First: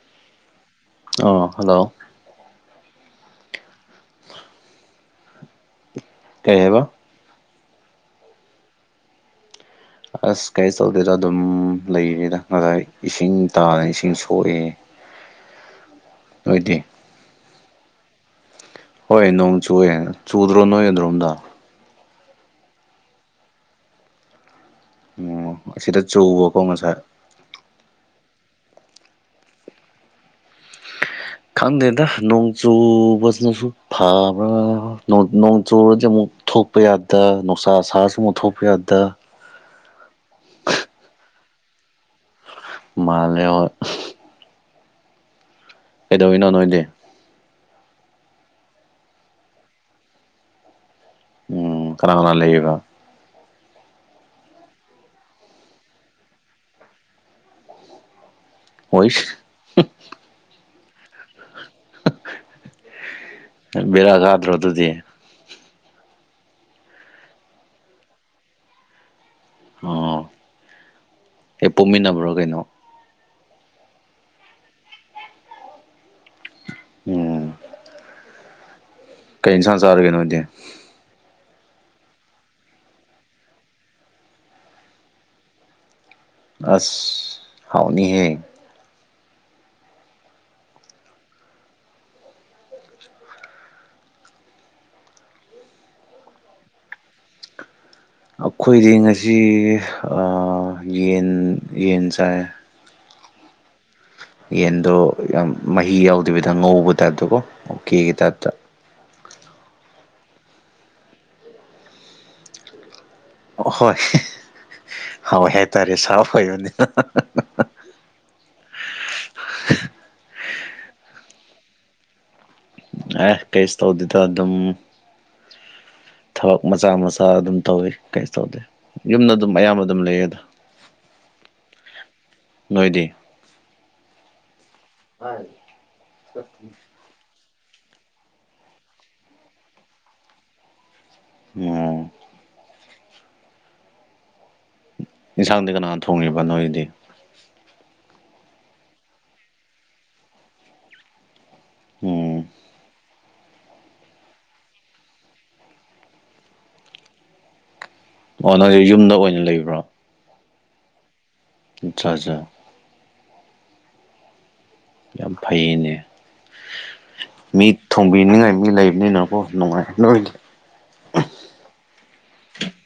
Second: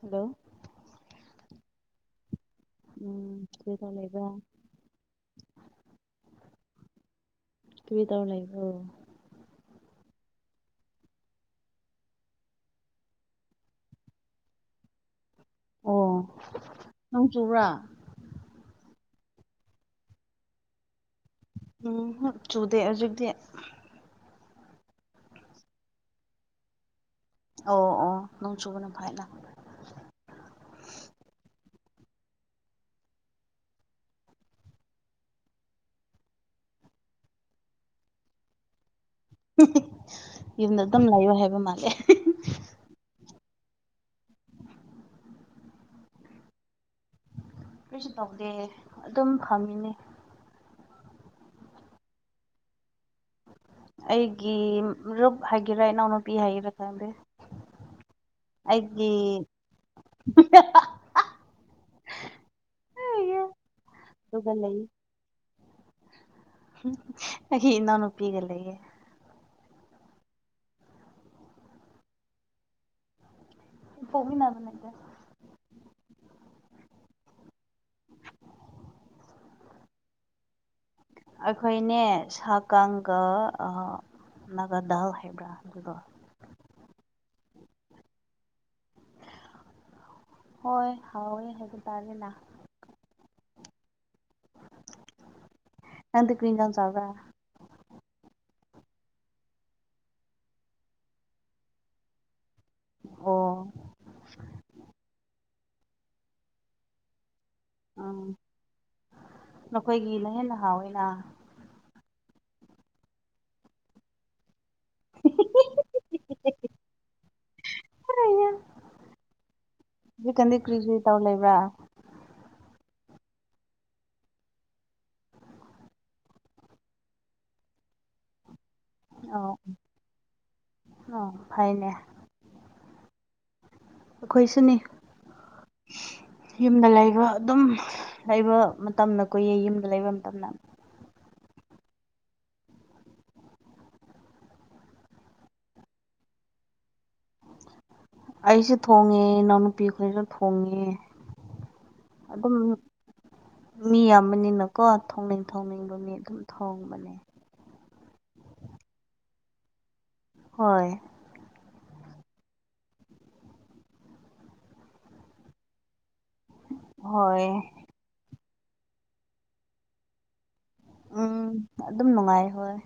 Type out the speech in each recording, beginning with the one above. hello ꯑ hello ꯎꯝ ꯀꯩꯗꯧ ꯂꯩꯕꯔ ꯀꯩ ꯍꯥꯏꯕ ꯀ꯭ꯔꯤ ꯇꯧ ꯂꯩꯕ꯭ꯔꯣ ꯑꯁ ꯀꯩꯁꯨ ꯇꯧꯗꯦꯗ ꯑꯗꯨꯝ ꯂꯩꯔꯤꯗ ꯉꯁꯥꯏ ꯏꯁꯤꯡ ꯇꯥꯏꯌ‌ꯦ ꯏꯁꯤꯡ ꯁꯣꯛꯑꯦ ꯑꯣ ꯅꯣꯏꯗꯤ ꯅꯣꯡ ꯆꯨꯕ꯭ꯔꯥ ꯍꯣꯏ ꯅꯣꯡ ꯆꯨꯏꯑꯦ ꯆꯨꯗ꯭ꯔꯣ ꯅꯣꯏ ꯑꯗ꯭ꯔꯣꯝꯗ ꯎꯝꯍꯨꯝ ꯆꯨꯗꯦ ꯍꯧꯖꯤꯛꯇꯤ ꯑꯣ ꯑꯁꯤꯗ ꯆꯨꯕꯀꯣ ꯉꯁꯥꯏ ꯑꯣ ꯑꯣ ꯅꯣꯡ ꯆꯨꯕꯅ ꯐꯩꯗ ꯈꯪꯗꯦꯗ ꯅꯣꯡꯆꯨꯕ ꯁꯤꯁꯨ ꯐꯥꯕ꯭ꯔꯥ ꯅ‌ꯣꯡ ꯅꯣꯡꯆꯨꯔꯗꯤ ꯑꯃꯨꯛ ꯊ‌ꯣꯛ ꯊꯣꯛꯄ ꯌꯥꯗ ꯅꯨꯡꯁꯥ ꯁꯥꯔꯁꯨ ꯑꯃꯨꯛ ꯊꯣꯛꯄ ꯌꯥꯗ ꯌꯨꯝꯗ ꯑꯗꯨꯝ ꯂꯩꯌꯨ ꯍꯥꯏꯕ ꯃꯥꯜꯂꯦ ꯃꯥꯜꯂ‌ꯦ ꯍ‌ꯣꯏ ꯀꯩꯗꯧꯔꯤꯅꯣ ꯅꯣꯏꯗꯤ ꯀꯩꯁꯨ ꯇꯧꯗꯦ ꯑꯗꯨꯝ ꯐꯪꯃꯤꯅꯦ ꯑꯣ ꯀꯥꯅ ꯀꯥꯅ ꯂꯩꯔꯤꯕ ꯑꯩꯒꯤ ꯃꯔꯨꯞ ꯍꯥꯏꯒꯦꯔꯥ ꯏꯅꯥꯎꯅꯨꯄꯤ ꯍꯥꯏꯒꯦꯔꯥ ꯈꯪꯗ‌ꯦ ꯑꯩꯒꯤ ꯍꯣꯏꯁ ꯕ‌ꯦꯔꯥ ꯑꯗꯨꯒ ꯀꯥꯗꯔ‌ꯣ ꯂꯩ ꯑꯗꯨꯗꯤ ꯑꯩꯒꯤ ꯏꯅꯥꯎꯅꯨꯄꯤꯒ ꯂꯩꯌꯦ ꯑꯣ ꯍꯦꯛ ꯄꯣꯛꯃꯤꯟꯅꯕ꯭ꯔꯣ ꯀꯩꯅꯣ ꯍ‌ꯦꯛ ꯄ‌ꯣꯛꯃꯤꯟꯅꯕ ꯅꯠꯇ‌ꯦ ꯎꯝ ꯀꯩ ꯏꯟꯁꯥꯡ ꯆꯥꯔꯒ‌ꯦ ꯅ‌ꯣꯏꯗꯤ ꯑꯩꯈꯣꯏꯅꯦ ꯁꯥꯒꯥꯡꯒ ꯑꯥ ꯅꯥꯒꯥꯗꯥꯜ ꯍꯥꯏꯕ꯭ꯔꯥ ꯑꯗꯨꯒ ꯑꯁ ꯍꯥꯎꯅꯤꯍꯦ ꯍꯣꯏ ꯍꯥꯎꯋꯦ ꯍꯥꯏꯕ ꯇꯥꯔꯦꯅ ꯅꯪꯗꯤ ꯀꯔꯤ ꯏꯟꯁꯥꯡ ꯆꯥꯕꯔ ꯑꯩꯈꯣꯏꯗꯤ ꯉꯁꯤ ꯌꯦꯟ ꯌꯦꯟ ꯆꯥꯏ ꯍꯣ ꯌꯦꯟꯗꯣ ꯌꯥꯝ ꯃꯍꯤ ꯌꯥꯎꯗꯕꯤꯗ ꯉꯧꯕ ꯇꯥꯏꯞꯇꯣꯀꯣ ꯑꯣ ꯀꯦꯒꯤ ꯇꯥꯏꯞꯇ ꯅꯈꯣꯏꯒꯤ ꯂꯥꯏꯍꯟ ꯅꯍꯥ ꯑꯣꯏꯅ ꯑꯍꯣꯏ ꯍꯣꯏ ꯍꯥꯏꯇꯥꯔꯦ ꯁꯥꯕ ꯐꯩꯕꯅꯤ ꯐꯔꯅꯦ ꯍꯧꯛ ꯀꯟꯗꯤ ꯀꯨꯔꯤ ꯀꯨꯔꯤ ꯇꯧꯔ ꯂꯩꯕ꯭ꯔꯥ ꯑꯦ ꯀꯩꯁ ꯇꯧꯗꯦꯗ ꯑꯗꯨ ꯑꯗꯨꯝ ꯊꯕꯛ ꯃꯆꯥ ꯃꯆꯥ ꯑꯗꯨꯝ ꯇꯧꯋꯤ ꯀꯩꯁꯨ ꯇꯧꯗꯦ ꯌꯨꯝꯗ ꯑꯗꯨꯝ ꯑꯌꯥꯝꯕ ꯑꯗꯨꯝ ꯂꯩꯌꯦ ꯑꯗ ꯑ ꯐꯥꯏꯅꯦ ꯅꯣꯏꯗꯤ ꯑꯩꯈꯣꯏ ꯁꯤꯅꯤ ꯌꯨꯝꯗ ꯂꯩꯕ ꯑꯗꯨꯝ ꯂꯩꯕ ꯃꯇꯝꯅ ꯀꯨꯏꯌꯦ ꯌꯨꯝꯗ ꯂꯩꯕ ꯃꯇꯝꯗ ꯎꯝ ꯌꯦꯟꯁꯥꯡꯗꯤ ꯀꯅꯥꯅ ꯊꯣꯡꯉꯤꯕ ꯅꯣꯏꯒꯤꯗꯤ ꯑꯩꯁꯨ ꯊꯣꯡꯉꯦ ꯏꯅꯥꯎꯅꯨꯄꯤ ꯈꯣꯏꯁꯨ ꯊꯣꯡꯉꯦ ꯎꯝ ꯑꯗꯨꯝ ꯃꯤ ꯌꯥꯝꯕꯅꯤꯅꯀꯣ ꯊꯣꯡꯅꯤꯡ ꯊꯣꯡꯅꯤꯡꯕ ꯃꯤ ꯑꯗꯨꯝ ꯊꯣꯡꯕꯅꯦ ꯑꯣ ꯅꯣꯏ ꯌꯨꯝꯗ ꯑꯣꯏꯅ ꯂꯩꯕ꯭ꯔꯣ ꯍꯣꯏ ꯑꯆꯥ ꯑꯆꯥ ꯌꯥꯝ ꯐꯩꯌꯦꯅꯦ ꯍꯣꯏ ꯃꯤ ꯊꯣꯡꯕꯤꯅꯤꯡꯉꯥꯏ ꯃꯤ ꯂꯩꯕꯅꯤꯅꯀꯣ ꯅꯨꯡꯉꯥꯏ ꯅꯣꯏꯗꯤ ꯎꯝ ꯑꯗꯨꯝ ꯅꯨꯡꯉꯥꯏ ꯍꯣꯏ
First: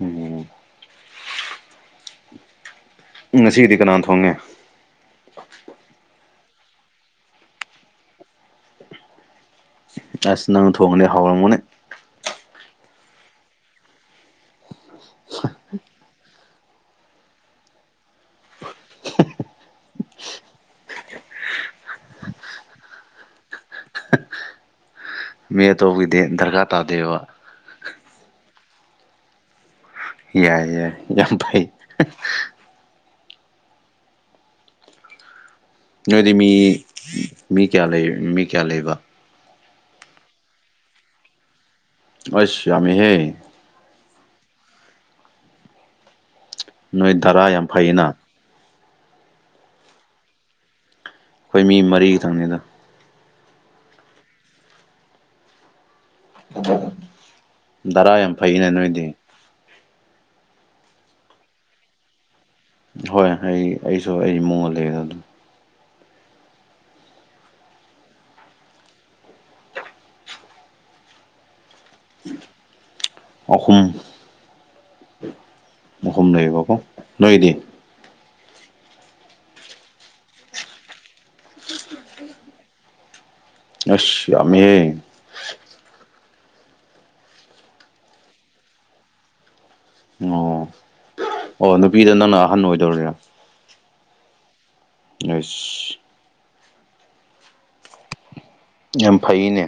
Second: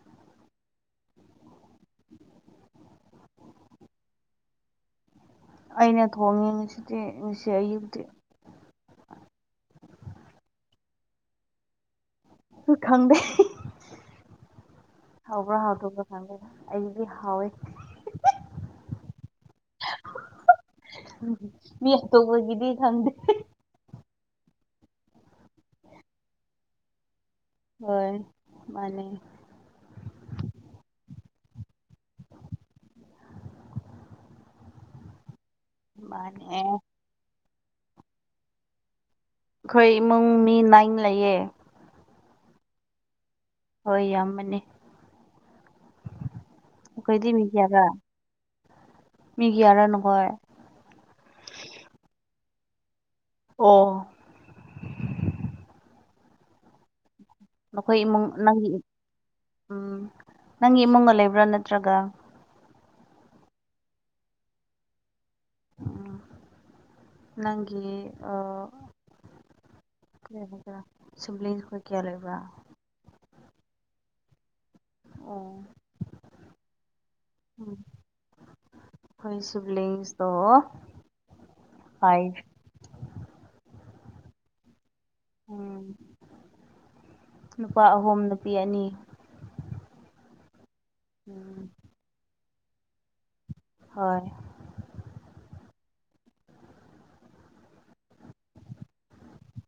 ꯎꯝ ꯉꯁꯤꯗꯤ ꯀꯅꯥ ꯊꯣꯡꯉꯦ ꯑꯩꯅ ꯊꯣꯡꯉꯤ ꯉꯁꯤꯗꯤ ꯉꯁꯤ ꯑꯌꯨꯛꯇꯤ ꯑꯁ ꯅꯪ ꯊꯣꯡꯅꯦ ꯍꯥꯎꯔꯝꯒꯅꯤ ꯁꯨ ꯈꯪꯗꯦ ꯍꯥꯎꯕ꯭ꯔꯥ ꯍꯥꯎꯇꯕ꯭ꯔꯥ ꯈꯪꯗꯦꯗ ꯑꯩꯗꯤ ꯍꯥꯎꯋꯦ [unintelligible] [unintelligible] ꯃꯤ ꯑꯇꯣꯞꯄꯒꯤꯗꯤ ꯈꯪꯗꯦ ꯃꯤ ꯑꯇꯣꯞꯄꯒꯤꯗꯤ ꯗꯔꯀꯥꯔ ꯇꯥꯗꯦꯕ ꯍꯣꯏ ꯃꯥꯅꯤ ꯌꯥꯏ ꯌꯥꯏ ꯌꯥꯝ ꯐꯩ ꯅꯣꯏꯗꯤ ꯃꯥꯅꯦ ꯃꯤ ꯃꯤ ꯀꯌꯥ ꯂꯩ ꯃꯤ ꯀꯌꯥ ꯂꯩꯕ ꯑꯩꯈꯣꯏ ꯏꯃꯨꯡ ꯃꯤ ꯅꯥꯏꯟ ꯂꯩꯌꯦ ꯑꯩꯁ ꯌꯥꯝꯃꯤꯍꯦ ꯍꯣꯏ ꯌꯥꯝꯕꯅꯤ ꯅꯣꯏ ꯑꯩꯈꯣꯏꯗꯤ ꯃꯤ ꯙꯔꯥ ꯌꯥꯝ ꯀꯌꯥꯔꯥ ꯐꯩꯌꯦꯅ ꯃꯤ ꯀꯌꯥꯔ ꯅꯈꯣꯏ ꯑꯩꯈꯣꯏ ꯃꯤ ꯃꯔꯤ ꯈꯤꯇꯪ ꯅꯤꯗ ꯑꯣ ꯅꯈꯣꯏ ꯙꯔꯥ ꯏꯃꯨꯡ ꯌꯥꯝ ꯐꯩꯅꯦ ꯅꯪꯒꯤ ꯅꯣꯏꯗꯤ ꯎꯝ ꯅꯪꯒꯤ ꯏꯃꯨꯡꯒ ꯂꯩꯕ꯭ꯔꯥ ꯅꯠꯇ꯭ꯔꯒ ꯍꯣꯏ ꯑꯩ ꯑꯩꯁꯨ ꯑꯩ ꯏꯃꯨꯡꯗ ꯂꯩꯗ ꯑꯗꯨꯝ ꯎꯝ ꯅꯪꯒꯤ ꯀꯔꯤ ꯍꯥꯏꯒꯦꯔ ꯁꯤꯞꯂꯤꯁꯡ ꯈꯣꯏ ꯀꯌꯥ ꯂꯩꯕ꯭ꯔꯥ ꯑꯍꯨꯝ ꯑꯣ ꯑꯍꯨꯝ ꯂꯩꯕ ꯀꯣ ꯅꯣꯏꯗꯤ ꯎꯝ ꯑꯩꯈꯣꯏ ꯁꯤꯞꯂꯤꯡꯁꯇꯣ ꯐꯥꯏꯚ ꯑꯁ ꯌꯥꯝꯃꯤꯍꯦ ꯎꯝ ꯅꯨꯄꯥ ꯑꯍꯨꯝ ꯅꯨꯄꯤ ꯑꯅꯤ ꯑꯣ ꯎꯝ ꯑꯣ ꯅꯨꯄꯤꯗ ꯅꯪꯅ ꯑꯍꯟ ꯑꯣꯏꯗꯧꯔꯤꯔꯥ ꯍꯣꯏ ꯑꯁ ꯌꯥꯝ ꯐꯩꯌꯦꯅꯦ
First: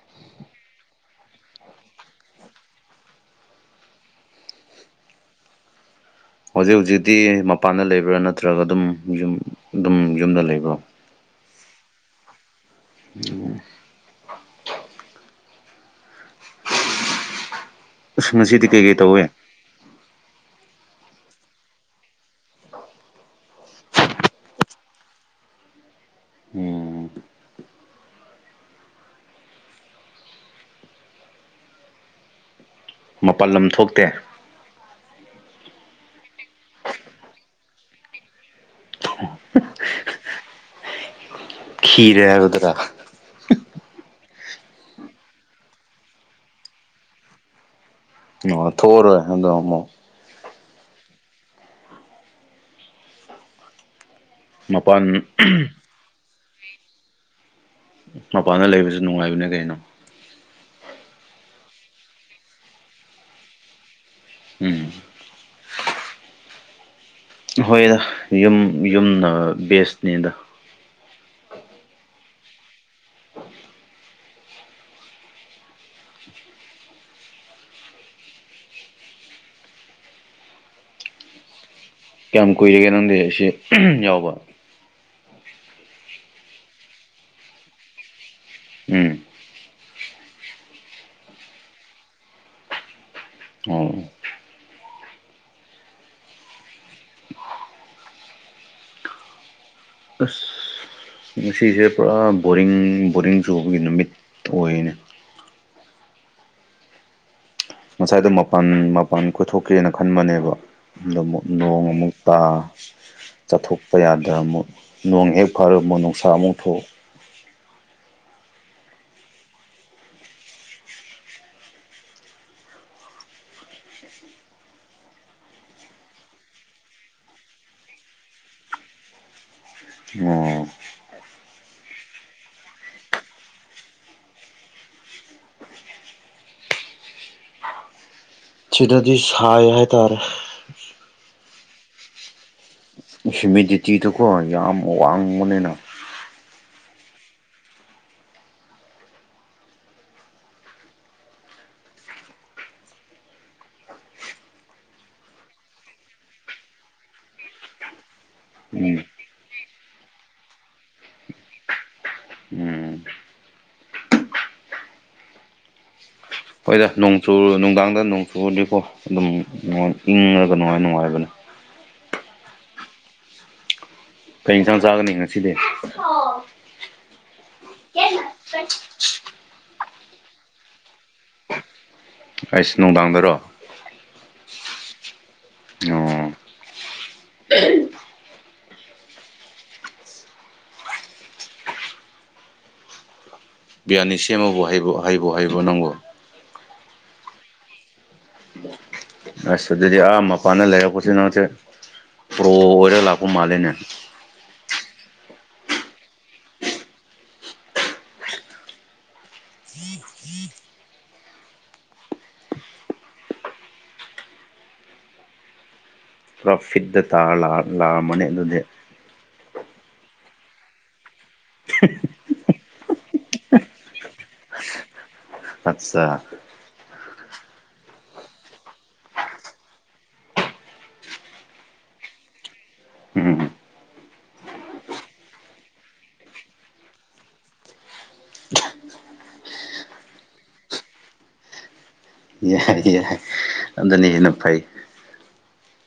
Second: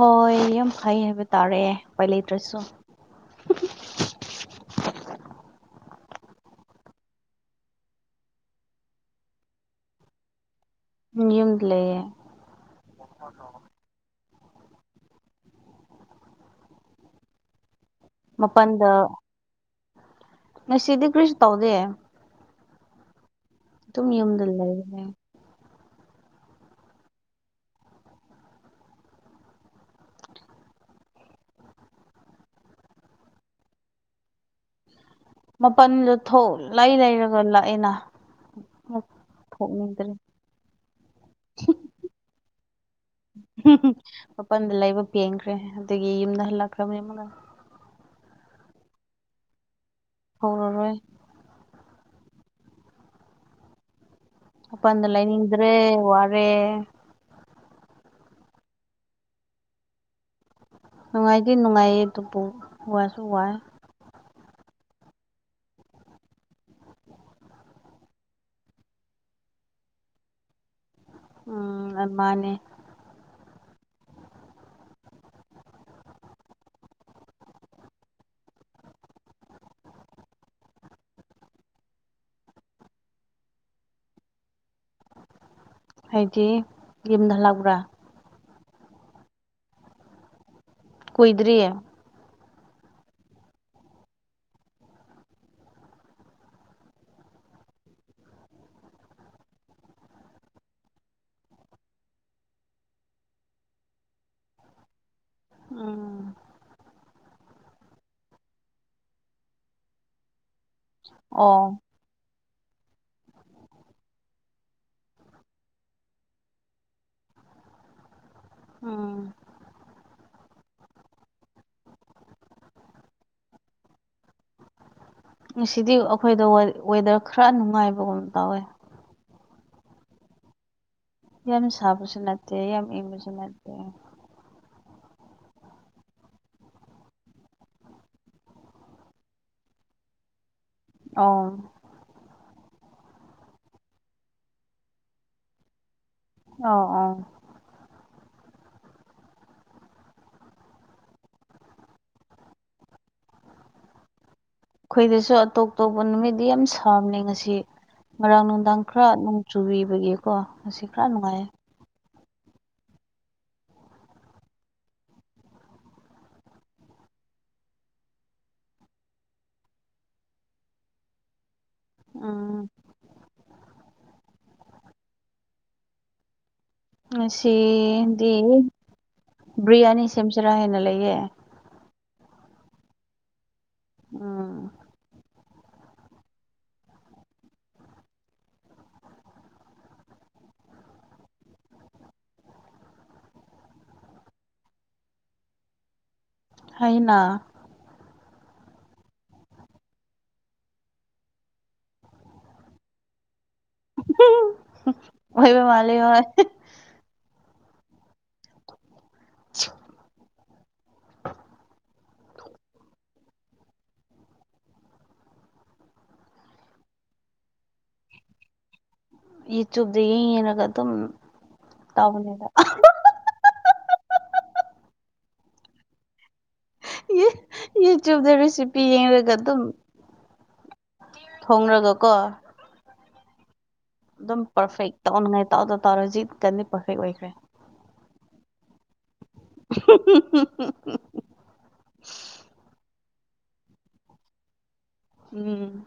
ꯍꯣꯏ ꯌꯥꯝ ꯐꯩ ꯍꯥꯏꯕ ꯇꯥꯔꯦ ꯎꯄꯥꯏ ꯂꯩꯇ꯭ꯔꯁꯨ ꯍꯧꯖꯤꯛ ꯍꯧꯖꯤꯛꯇꯤ ꯃꯄꯥꯟꯗ ꯂꯩꯕ꯭ꯔꯥ ꯅꯠꯇ꯭ꯔꯒ ꯑꯗꯨꯝ ꯌꯨꯝ ꯑꯗꯨꯝ ꯌꯨꯝꯗ ꯂꯩꯕ꯭ꯔꯣ ꯌꯨꯝꯗ ꯂꯩꯌꯦ ꯑꯁ ꯉꯁꯤꯗꯤ ꯃꯥꯄꯜꯗ ꯀꯩꯀꯩ ꯇꯧꯋꯦ ꯉꯁꯤꯗꯤ ꯀꯔꯤꯁꯨ ꯇꯧꯗꯦ ꯗꯨꯝ ꯌꯨꯝꯗ ꯂꯩꯌꯦ ꯑꯝ ꯃꯄꯜ ꯂꯝ ꯊꯣꯛꯇꯦ ꯃꯄꯜꯗ ꯊꯣꯛ ꯂꯥꯏ ꯂꯩꯔꯒ ꯂꯥꯛꯑꯦꯅ ꯊꯣꯛꯅꯤꯡꯗ꯭ꯔꯦ ꯈꯤꯔꯦ ꯃꯄꯜꯗ ꯂꯩꯕ ꯄꯦꯡꯈ꯭ꯔꯦ ꯑꯗꯨꯒꯤ ꯌꯨꯝꯗ ꯍꯜꯂꯛꯈ꯭ꯔꯕꯅꯤ ꯃꯥ ꯑ ꯊꯣꯛꯑꯔꯣꯢ ꯑꯗꯨ ꯑꯃꯨꯛ ꯍꯧꯔꯔꯣꯏ ꯃꯄꯥꯟ ꯃꯄꯥꯜꯗ ꯂꯩꯥꯏꯅꯤꯡꯗ꯭ꯔꯦ ꯋꯥꯔꯦ ꯃꯄꯥꯟꯗ ꯂꯩꯕꯁꯨ ꯅꯨꯡꯉꯥꯏꯕꯅꯦ ꯀꯩꯅꯣ ꯅꯨꯡꯉꯥꯏꯗꯤ ꯅꯨꯡꯉꯥꯏꯌꯦ ꯑꯗꯨꯕꯨ ꯋꯥꯁꯨ ꯋꯥꯏ ꯎꯝ ꯍꯣꯏꯗ ꯌꯨꯝ ꯌꯨꯝꯅ ꯕꯦꯁꯅꯦꯗ ꯎꯝ ꯑ ꯃꯥꯅꯦ ꯀꯌꯥꯝ ꯀꯨꯏꯔꯒꯦ ꯅꯪꯗꯤ ꯁꯤ ꯌꯥꯎꯕ ꯍꯥꯏꯗꯤ ꯌꯨꯝꯗ ꯍꯂꯥꯛꯄ꯭ꯔꯥ ꯎꯝ ꯀꯨꯏꯗ꯭ꯔꯤꯌꯦ ꯑꯣ ꯑꯁ ꯉꯁꯤꯁꯦ ꯄꯨꯔꯥ ꯕꯣꯔꯤꯡ ꯕꯣꯔꯤꯡ ꯆꯨꯕꯒꯤ ꯅꯨꯃꯤꯠ ꯑꯣꯏꯅꯦ ꯎꯝ ꯉꯁꯥꯏꯗꯣ ꯃꯄꯥꯟ ꯃꯄꯥꯟ ꯀꯣꯏꯊꯣꯛꯀꯦꯅ ꯈꯟꯕꯅꯦꯕ ꯑꯗꯣ ꯑꯃꯨꯛ ꯑꯣ ꯅꯣꯡ ꯑꯃꯨꯛ ꯇꯥ ꯆꯥꯊꯣꯛꯄ ꯌꯥꯗ ꯑꯃꯨꯛ ꯅꯣꯡ ꯍꯦꯛ ꯐꯔ ꯄꯨꯛ ꯅꯨꯡꯁꯥ ꯑꯃꯨꯛ ꯊꯣꯛ ꯎꯝ ꯉꯁꯤꯗꯤ ꯑꯩꯈꯣꯏꯗ ꯋꯦꯗꯔ ꯈꯔ ꯅꯨꯡꯉꯥꯏꯕꯒꯨꯝ ꯇꯧꯋꯦ ꯑꯣ ꯌꯥꯝ ꯁꯥꯕꯁꯨ ꯅꯠꯇꯦ ꯌꯥꯝ ꯏꯪꯕꯁꯨ ꯅꯠꯇꯦ ꯁꯤꯗꯗꯤ ꯁꯥꯏ ꯍꯥꯏꯇꯥꯔꯦ ꯑꯣ ꯍꯤꯃꯤꯗꯤꯇꯤꯗꯨꯀꯣ ꯌꯥꯝ ꯋꯥꯡꯕꯅꯤꯅ ꯑꯥꯎ ꯑꯥꯎ ꯑꯩꯈꯣꯏꯗꯁꯨ ꯑꯇꯣꯞ ꯑꯇꯣꯞꯄ ꯅꯨꯃꯤꯠꯗꯤ ꯌꯥꯝ ꯁꯥꯕꯅꯤ ꯉꯁꯤ ꯉꯔꯥꯡ ꯅꯨꯡꯗꯥꯡ ꯎꯝ ꯈꯔ ꯅꯣꯡ ꯆꯨꯕꯤꯕꯒꯤꯀꯣ ꯑꯁꯤ ꯈꯔ ꯅꯨꯡꯉꯥꯏꯌꯦ ꯎꯝ ꯍꯣꯏꯗ ꯅꯣꯡꯆ ꯅꯨꯡꯗꯥꯡꯗ ꯅꯣꯡꯆꯨꯗꯤꯀꯣ ꯑꯗꯨꯝ ꯏꯪꯉꯒ ꯅꯨꯡꯉꯥꯏ ꯅꯨꯡꯉꯥꯏꯔꯕꯅꯤ ꯑꯥꯝ ꯀꯩ ꯌꯦꯟꯁꯥꯡ ꯆꯥꯒꯅꯤ ꯉꯁꯤꯗꯤ ꯁꯤꯗꯤ ꯕꯤ꯭ꯔꯌꯥꯅꯤ ꯁꯦꯝꯖꯔꯥ ꯍꯥꯢꯅ ꯂꯩꯌꯦ ꯀꯥꯏꯁ ꯅꯣꯡꯗꯥꯥꯡꯗꯔꯣ ꯎꯝ ꯑꯣ ꯌꯥꯅꯤ ꯁꯦꯝꯕꯕꯨ ꯍꯩꯕꯨ ꯍꯥꯏꯕꯣ ꯅꯪꯕꯨ ꯍꯥꯏꯅ ꯑꯁ ꯑꯗꯨꯗꯤ ꯑꯥ ꯃꯄꯥꯟꯗ ꯂꯩꯔꯛꯄꯁꯤ ꯅꯪꯁꯦ ꯄ꯭ꯔꯣ ꯑꯣꯏꯔꯒ ꯂꯥꯛꯄ ꯃꯥꯜꯂꯦꯅꯦ ꯑꯣꯢꯕ ꯃꯥꯂꯦ ꯑꯣꯏ ꯆꯤꯎ ꯄ꯭ꯔꯣꯐꯤꯠꯇ ꯇꯥꯔ ꯂꯥꯛꯑꯃꯅꯤ ꯑꯗꯨꯗꯤ ꯌꯨꯇ꯭ꯌꯨꯕꯇ ꯌꯦꯡ ꯌꯦꯡꯉꯒ ꯑꯗꯨꯝ ꯇꯧꯕꯅꯦꯕ ꯑꯠꯆꯥ ꯌꯨꯇꯨꯕ ꯔꯦꯁꯤꯄꯤ ꯌꯦꯉꯒ ꯑꯗꯨ ꯊꯣꯡꯂꯒꯀꯣ ꯎꯝ ꯑꯗꯨꯝ ꯄꯔꯐꯦꯛ ꯇꯥꯎꯅꯉꯥꯏ ꯇꯥꯎꯗ ꯇꯥꯎꯔꯁꯤ ꯀꯟꯗꯤ ꯄꯔꯐꯦꯛ ꯑꯣꯏꯈ꯭ꯔꯦ ꯎꯍꯨꯝ ꯍꯨꯝ ꯌꯥꯏ ꯌꯥꯏ ꯑꯗꯨꯅ ꯍꯦꯟꯅ ꯐꯩ ꯎꯝ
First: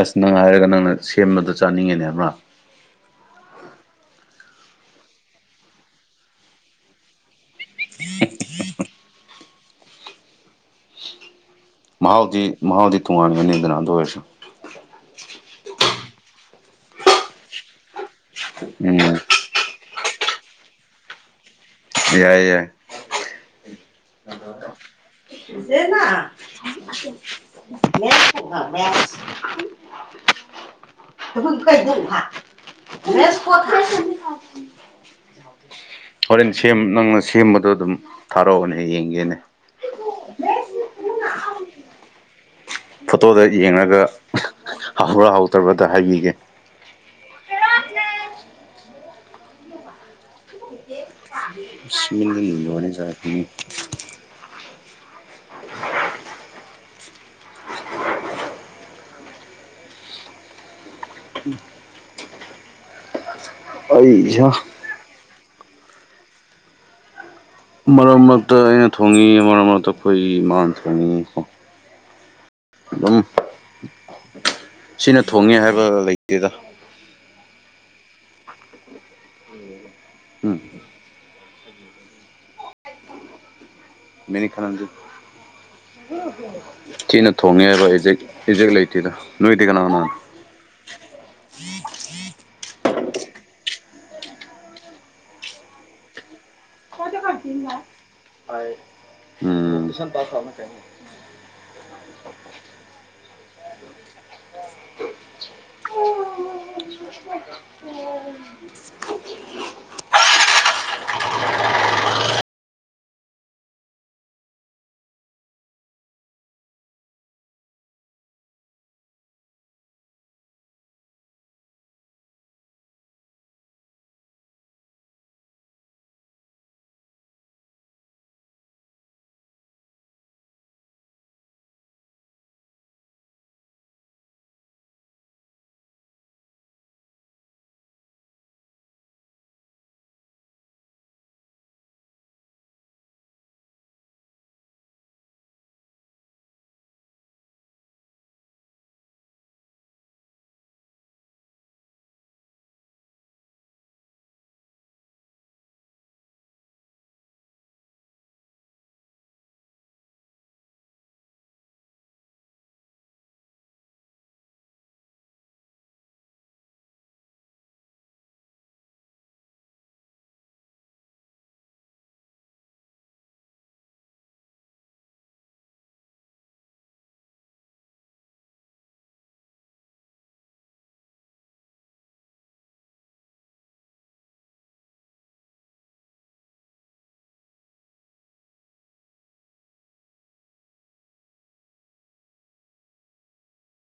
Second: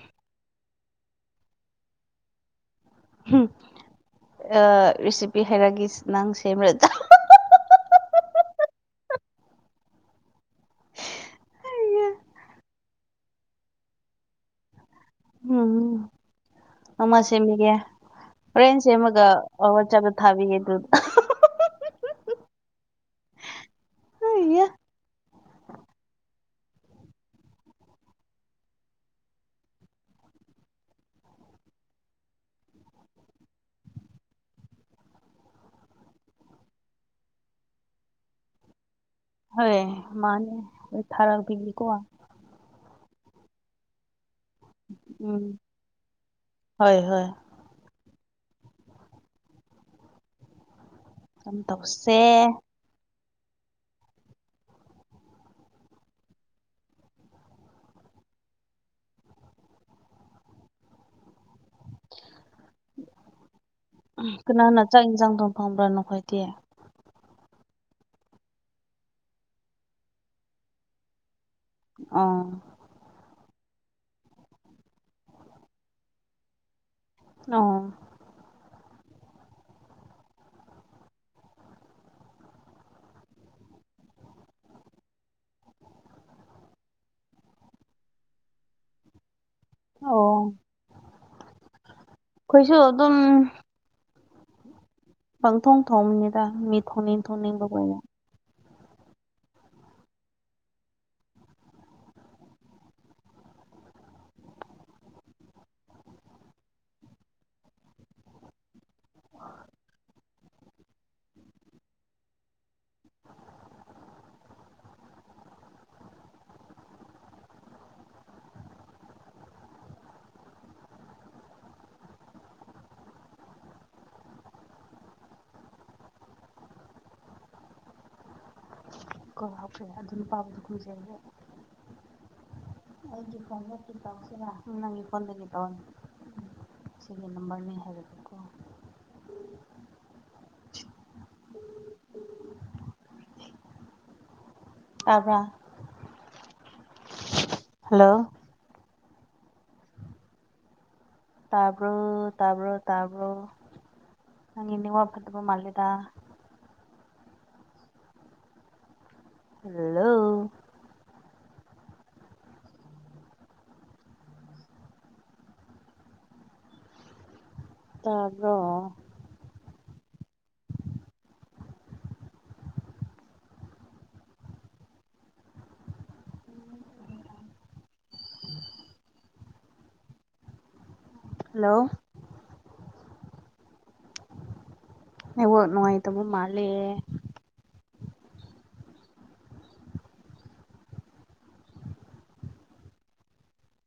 ꯑꯁ ꯅꯪ ꯍꯥꯏꯔꯒ ꯅꯪꯅ ꯁꯦꯝꯕꯗ ꯆꯥꯅꯤꯡꯉꯤꯅꯦ ꯑꯃꯥ ꯎꯝ ꯔꯦꯁꯤꯄꯤ ꯍꯥꯏꯔꯒ ꯅꯪ ꯁꯦꯝꯕꯗ ꯃꯍꯥꯎꯗꯤ ꯃꯍꯥꯎꯗꯤ ꯇꯣꯉꯥꯟꯒꯅꯤꯗꯅ ꯑꯗꯨ ꯑꯣꯏꯔꯁꯨ ꯎꯝ ꯅꯃ ꯁꯦꯝꯕꯤꯒꯦ ꯍꯣꯔꯦꯟ ꯎꯝ ꯁꯦꯝꯃꯒ ꯑꯋꯥꯠꯆꯦꯞꯇ ꯊꯥꯕꯤꯒꯦ ꯑꯗꯨꯗ ꯌꯥꯏ ꯌꯥꯏ ꯑꯌꯦ [unintelligible] ꯃ ꯃꯦ ꯍ ꯀꯩꯗ ꯦꯁ ꯀꯣꯊ [unintelligible] ꯍꯣꯔꯦꯟ ꯁꯦꯝ ꯅꯪꯅ ꯁꯦꯝꯕꯗꯣ ꯑꯗꯨꯝ ꯊꯥꯔꯛꯑꯣꯅꯦ ꯌꯦꯡꯒꯦꯅꯦ ꯍꯣꯏ ꯃꯥꯅꯦ ꯑꯩ ꯊꯔꯛ ꯕꯤꯒꯦ ꯀꯣ ꯐꯣꯇꯣꯗ ꯌꯦꯡꯉꯒ ꯍꯔ ꯍꯥꯎꯕ꯭ꯔ ꯎꯝ ꯍꯥꯎꯇꯕ꯭ꯔꯗꯨ ꯍꯥꯏꯕꯤꯒꯦ ꯍꯣꯏ ꯍꯣꯏ ꯑꯗꯨꯝ ꯇꯧꯁꯦ ꯏꯁꯃꯂꯤꯡ ꯍꯌꯅꯤ ꯆꯖ ꯐ ꯑꯩꯁ ꯀꯅꯥꯅ ꯆꯥꯛ ꯌꯦꯟꯁꯥꯡ ꯊꯣꯡꯕ꯭ꯔꯥ ꯅꯈꯣꯏꯗꯤ ꯃꯔꯛ ꯃꯔꯛꯇ ꯑꯩꯅ ꯊꯣꯡꯉꯤ ꯃꯔꯛ ꯃꯔꯛꯇ ꯑꯩꯈꯣꯏ ꯏꯃꯥꯅ ꯊꯣꯡꯉꯤ ꯀꯣ ꯑꯥ ꯑꯗꯨꯝ ꯁꯤꯅ ꯊꯣꯡꯉꯦ ꯍꯥꯏꯕ ꯂꯩꯇꯦꯗ ꯑ ꯎꯝ ꯃꯤꯅꯤ ꯈꯅꯗꯤ ꯊꯤꯅ ꯊꯣꯡꯉꯦ ꯍꯥꯏꯕ ꯑꯦꯛ ꯑꯦꯖꯦꯛ ꯂꯩꯇꯦꯗ ꯅꯣꯏꯗꯤ ꯀꯅꯥꯅꯥꯅꯣ ꯑꯣ ꯑꯩꯈꯣꯏꯁꯨ ꯑꯗꯨꯝ ꯄꯥꯡ ꯊꯣꯡ ꯊꯣꯝꯅꯤꯗ ꯃꯤꯊꯣꯡꯅꯤꯡ ꯊꯣꯡꯅꯤꯡꯕꯒ ꯍ ꯀꯁꯟꯇꯥ ꯁꯥꯕꯅ ꯀꯩꯅꯅ ꯍꯥꯞꯄ꯭ꯔꯦ ꯑꯗꯨ ꯅꯨꯄꯥꯕꯨꯗꯨ ꯈꯨꯖ ꯑꯩꯒꯤ ꯐꯣꯟꯗꯒꯤ ꯇꯧꯁꯤꯔ ꯎ ꯅꯪꯒꯤ ꯐꯣꯟꯗꯅꯤ ꯇꯧ ꯁꯤꯒꯤ ꯅꯝꯕꯔꯅꯤ ꯍꯥꯏꯕꯒꯦ [unintelligible] ꯇꯥꯕ꯭ꯔ ꯍꯜꯂꯣ ꯇꯥꯕ꯭ꯔꯣ ꯇꯥꯕ꯭ꯔꯣ ꯇꯥꯕ꯭ꯔꯣ ꯅꯪꯒꯤ ꯅꯦꯠꯋꯥꯛ ꯐꯠꯇꯕ ꯃꯥꯜꯂꯤꯗ ꯍꯜꯂꯣ ꯇꯥꯕ꯭ꯔꯣ ꯍꯜꯂꯣ ꯅꯦꯠꯋꯥꯛ ꯅꯨꯡꯉꯥꯏꯇꯕ ꯃꯥꯂꯦ